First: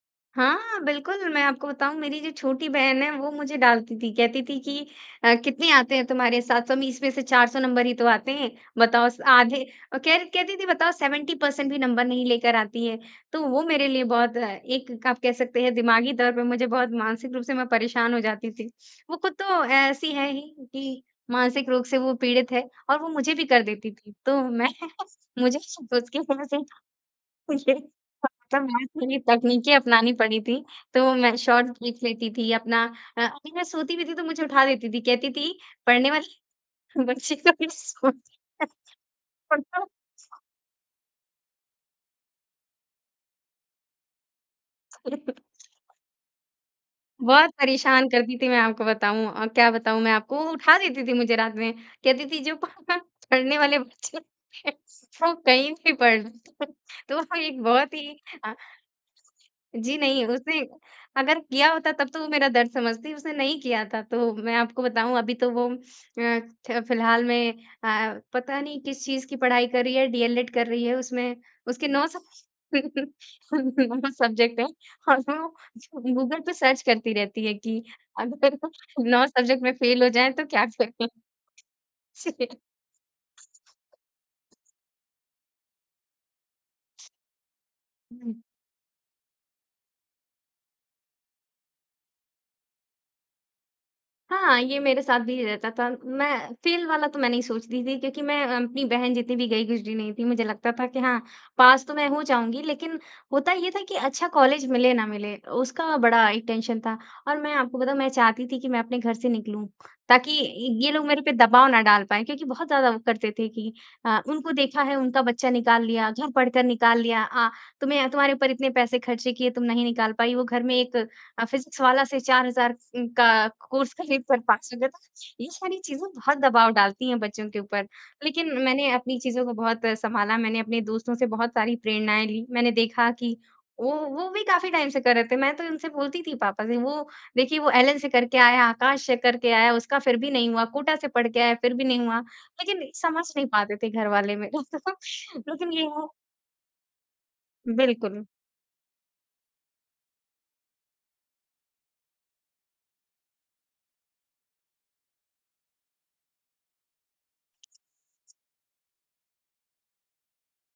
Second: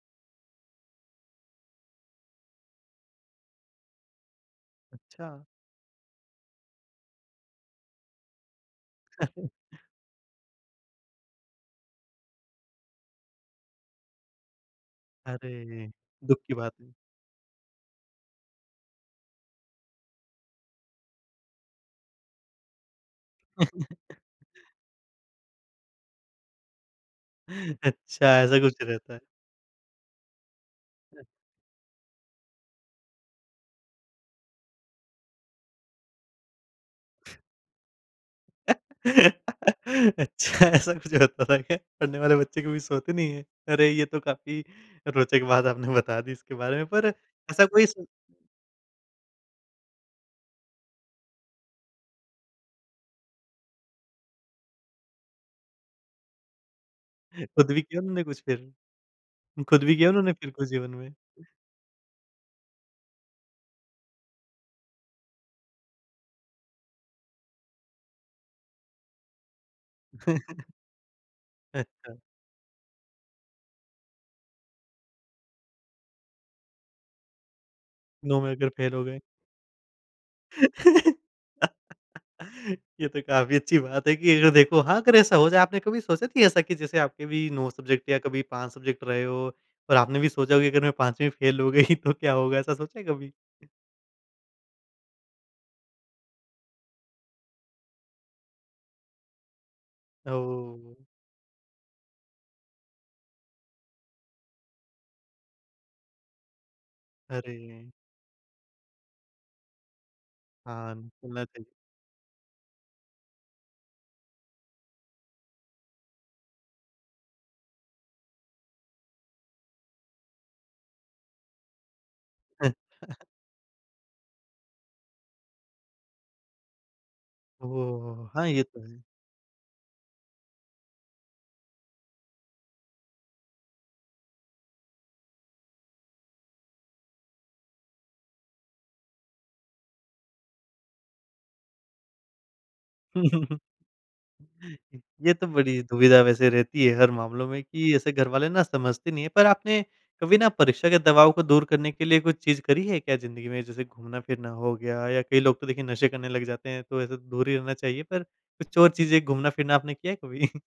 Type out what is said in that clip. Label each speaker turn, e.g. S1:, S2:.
S1: हाँ, बिल्कुल। मैं आपको बताऊँ मेरी जो छोटी बहन है वो मुझे डाँटती थी। कहती थी कि अ,
S2: अच्छा।
S1: कितने आते हैं तुम्हारे 720 में इसमें से 400 नंबर ही तो आते हैं। बताओ स आधे औ कहर कहती थी बताओ 70% भी नंबर नहीं लेकर आती है। तो वो मेरे लिए बहुत अ, एक आप कह सकते हैं
S2: अरे!
S1: दिमागी तौर
S2: दुःख
S1: पर
S2: की
S1: मुझे
S2: बात
S1: बहुत
S2: है।
S1: मानसिक रूप से मैं परेशान हो जाती थी। वो खुद तो ऐसी है ही, कि मानसिक रोग से वो पीड़ित है, और वो मुझे भी कर देती थी। तो मैं मुझे उसके वज़ह से ही ये
S2: अच्छा ऐसा कुछ
S1: खतरनाक
S2: रहता
S1: वाली
S2: है।
S1: तकनीके अपनानी पड़ी थी। तो मैं शॉर्ट्स देख लेती थी अपना अ, कभी मैं सोती भी थी तो मुझे उठा देती थी। कहती थी, पढ़ने वाले बच्चे कभी सोते नहीं खुद तो
S2: अच्छा ऐसा कुछ होता था क्या? पढ़ने वाले बच्चे कभी सोते नहीं है। अरे! ये तो काफ़ी रोचक बात आपने बता दी इसके बारे में, पर
S1: बहुत
S2: ऐसा कोई स
S1: परेशान करती थी मैं आपको बताऊँ अ, क्या बताऊँ मैं आपको, वो उठा देती थी मुझे रात में कहती थी। जो पह पढ़ने वाले बच्चे है वो कहीं भी पढ़ लेंते है। तो एक
S2: खुद भी
S1: बहुत
S2: किया
S1: ही
S2: उन्होंने कुछ फिर? खुद भी
S1: जी
S2: किया
S1: नहीं
S2: उन्होंने फिर
S1: उसने
S2: कुछ जीवन में?
S1: अगर किया होता तब तो वो मेरा दर्द समझती, उसने नहीं किया था। तो मैं आपको बताऊँ अभी तो वो अ, ख फिलहाल में अ, पता नहीं किस चीज़ की पढ़ाई कर रही है। डीएलएड कर रही है। उसमें उसके 9
S2: अच्छा।
S1: सब सब्जेक्ट हैं, और उसमे वो गूगल पे सर्च करती रहती है कि
S2: 9 में
S1: अगर
S2: अगर फ़ेल हो गए।
S1: 9 सब्जेक्ट में फ़ेल हो जाए तो क्या करें।
S2: ये तो काफ़ी अच्छी बात है, कि अगर देखो हाँ, अगर ऐसा हो जाता कभी सोचे थे ऐसा कि जैसे आपके भी 9 सब्जेक्ट या
S1: हुँ।
S2: कभी 5 सब्जेक्ट रहे हो और आपने भी सोचा कि अगर मैं 5 में फ़ेल हो गई तो क्या होगा? ऐसा सोचा है कभी?
S1: हाँ। ये मेरे साथ भी रहता था मैं फ़ेल वाला तो मैं नहीं सोचती थी। क्योंकि मैं अ, अपनी बहन जितनी भी गई गुजरी नहीं थी। मुझे लगता था कि
S2: ओह!
S1: हाँ, पास तो मैं हो जाऊँगी। लेकिन होता ये था कि अच्छा कॉलेज मिले ना मिले, उसका बड़ा एक टेंशन था। और मैं आपको
S2: अरे!
S1: बताऊँ मैं चाहती थी कि मैं अपने घर से निकलूँ। ताकि इ ये
S2: हाँ,
S1: लोग मेरे पर
S2: चलना चाहिए।
S1: दबाव न डाल पाएँ। क्योंकि बहुत ज़्यादा वो करते थे कि, अ, उनको देखा है उनका बच्चा निकाल लिया घर पढ़कर निकाल लिया, तुम्हें तुम्हारे ऊपर इतने पैसे खर्चे किए, तुम नहीं निकाल पाई। वो घर में एक अ, फिज़िक्सवाला से चार
S2: अ।
S1: हज़ार उन का कोर्स खरीद कर पास हो गया। तो ये सारी चीजें बहुत दबाव डालती हैं, बच्चों के
S2: ओहो
S1: ऊपर।
S2: हो हो! हाँ,
S1: लेकिन
S2: ये तो
S1: मैंने
S2: है।
S1: अपनी चीज़ों को बहुत अ, संभाला मैंने अपने दोस्तों से बहुत सारी प्रेरणाएँ ली। मैंने देखा कि वो वो भी काफ़ी टाइम से कर रहे थे। मैं तो उनसे बोलती थी पापा से वो देखिए, वो एलेन से करके आया, आकाश से करके आया, उसका फिर भी नहीं हुआ कोटा से पढ़ के आया, फिर भी नहीं हुआ। लेकिन समझ नहीं पाते थे घर वाले मेरे को
S2: ये तो
S1: लेकिन
S2: बड़ी
S1: ये है
S2: दुविधा वैसे रहती है, हर मामलों में कि ऐसे
S1: बिल्कुल।
S2: घर वाले ना समझते नहीं हैं। पर आपने कभी ना परीक्षा के दबाव को दूर करने के लिए कुछ चीज़ करी है क्या जिंदगी में? जैसे घूमना-फ़िरना हो गया या कई लोग तो देखिए नशे करने लग जाते हैं, तो ऐसे दूर ही रहना चाहिए। पर कुछ और चीज़ें घूमना-फिरना आपने किया है कभी?